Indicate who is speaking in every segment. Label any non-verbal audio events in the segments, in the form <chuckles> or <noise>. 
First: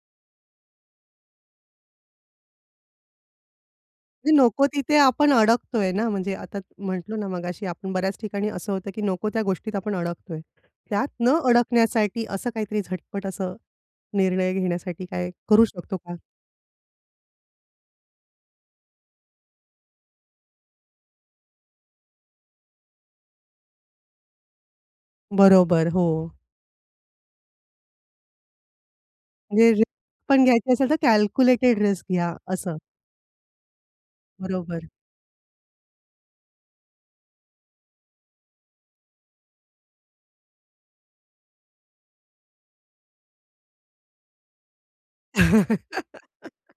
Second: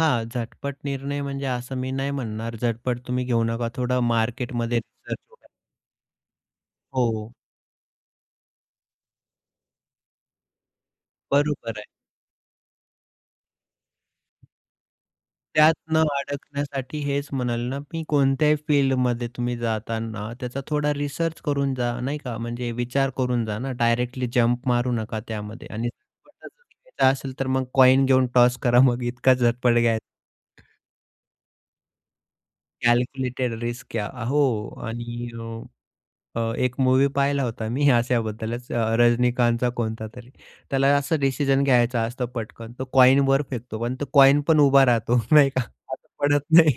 Speaker 1: हां, झटपट निर्णय घेणे म्हणजे असं मी नाही म्हणणार, झटपट तुम्ही घेऊ नका थोडं
Speaker 2: नको
Speaker 1: मार्केटमध्ये
Speaker 2: तिथे
Speaker 1: रिसर्च.
Speaker 2: आपण
Speaker 1: <unintelligible>
Speaker 2: अडकतोय ना, म्हणजे आता म्हणटंलो ना,
Speaker 1: हो.
Speaker 2: मगाशी आपण बऱ्याच ठिकाणी असं होतं की नको त्या गोष्टीत आपण अडकतोय. त्यात न
Speaker 1: बरोबर आहे.
Speaker 2: अडकण्यासाठी असं काहीतरी झटपट असं निर्णय घेण्यासाठी काय करू
Speaker 1: त्यात न
Speaker 2: शकतो का?
Speaker 1: अडकण्यासाठी हेच म्हणाल ना, मी कोणत्याही फील्डमध्ये तुम्ही जाताना त्याचा थोडा रिसर्च करून जा नाही का. म्हणजे विचार करून जा ना. डायरेक्टली जम्प मारू नका त्यामध्ये
Speaker 2: बरोबर.
Speaker 1: आणि
Speaker 2: हो.
Speaker 1: झटपटच डिसिजन घ्यायचा असेल तर मग कॉइन घेऊन टॉस करा. <chuckles> मग इतका
Speaker 2: म्हणजे
Speaker 1: झटपट घ्यायचा.
Speaker 2: रिस्कपण घ्यायची असेल, तर कॅल्क्युलेटेड रिस्क घ्या असं.
Speaker 1: कॅल्क्युलेटेड रिस्क घ्या. अ, हो
Speaker 2: बरोबर.
Speaker 1: आणि अ, अ, 1 मूव्ही पाहिला होता मी अशाबद्दलच अ, रजनीकांतचा कोणता तरी, त्याला असं डिसिजन घ्यायचा असतो पटकन. तो कॉइनवर फेकतो पण तो कॉइनपण उभा राहतो नाही का, <unintelligible> पडत
Speaker 2: <chuckles>
Speaker 1: नाही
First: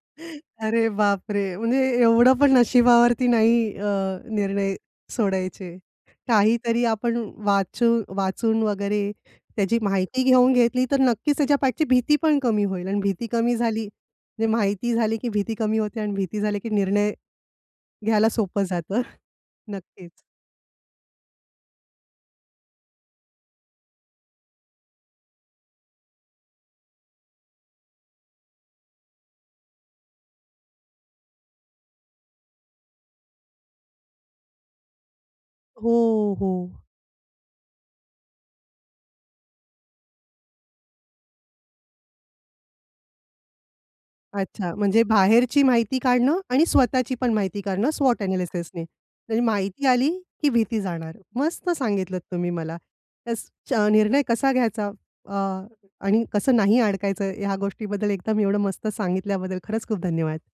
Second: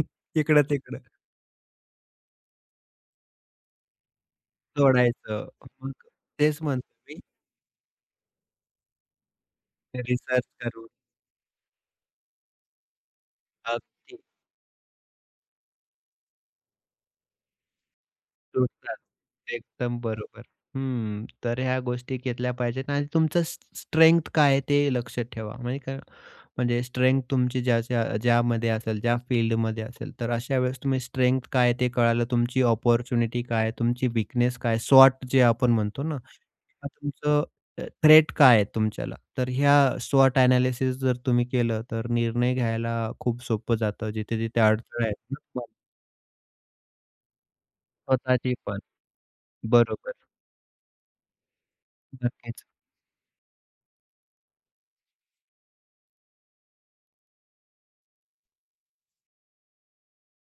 Speaker 2: अरे,
Speaker 1: इकडं-तिकडं.
Speaker 2: बापरे! म्हणजे एवढं पण नशिबावरती नाही अ, निर्णय
Speaker 1: सोडायचं
Speaker 2: सोडायचे.
Speaker 1: <unintelligible> तेच
Speaker 2: काहीतरी
Speaker 1: म्हणतो
Speaker 2: आपण
Speaker 1: मी.
Speaker 2: वाचू-वाचून वगैरे त्याची माहिती
Speaker 1: रिसर्च
Speaker 2: घेऊन घेतली,
Speaker 1: करून.
Speaker 2: तर नक्कीच त्याच्या पाठची भीतीपण कमी होईल आणि भीती कमी झाली.
Speaker 1: अगदी.
Speaker 2: म्हणजे माहिती झाली की भीती कमी होते आणि भीती कमी झाली की निर्णय घ्यायला सोपं
Speaker 1: <unintelligible>
Speaker 2: जातं. <chuckles>
Speaker 1: एकदम
Speaker 2: नक्कीच.
Speaker 1: बरोबर. हं. तर ह्या गोष्टी घेतल्या पाहिजेत आणि तुमचं स्ट्रे स्ट्रेंग्थ काय आहे ते लक्षात ठेवा, म्हणजे काय म्हणजे स्ट्रेंग्थ तुमची ज्या ज्या ज्यामध्ये असेल, ज्या फील्डमध्ये असेल, तर अशा वेळेस तुम्ही स्ट्रेंग्थ काय आहे ते कळालं, तुमची अपॉर्च्युनिटी काय आहे? तुमची वीकनेस काय? स्वॉट जे आपण
Speaker 2: हो,
Speaker 1: म्हणतो ना,
Speaker 2: हो.
Speaker 1: तुमचं थ्रेट काय आहे तुमच्याला? तर ह्या स्वॉट अ‍ॅनालिसिस जर तुम्ही केलं, तर निर्णय घ्यायला खूप सोपं जातं. जिथे-जिथे
Speaker 2: अच्छा. म्हणजे
Speaker 1: अडथळे आहेत ना
Speaker 2: बाहेरची
Speaker 1: तुम्हाला
Speaker 2: माहिती काढणं आणि स्वतःची पण माहिती काढणं स्वॉट
Speaker 1: स्वतःची पण.
Speaker 2: अ‍ॅनालिसिसनी, म्हणजे माहिती आली
Speaker 1: बरोबर.
Speaker 2: की भीती जाणार. मस्त सांगितलत तुम्ही
Speaker 1: नक्कीच.
Speaker 2: मला. त्याचा निर्णय कसा घ्यायचा अ, आणि कसं नाही अडकायचं, ह्या गोष्टीबद्दल एकदम एवढं मस्त सांगितल्याबद्दल खरंच खूप धन्यवाद.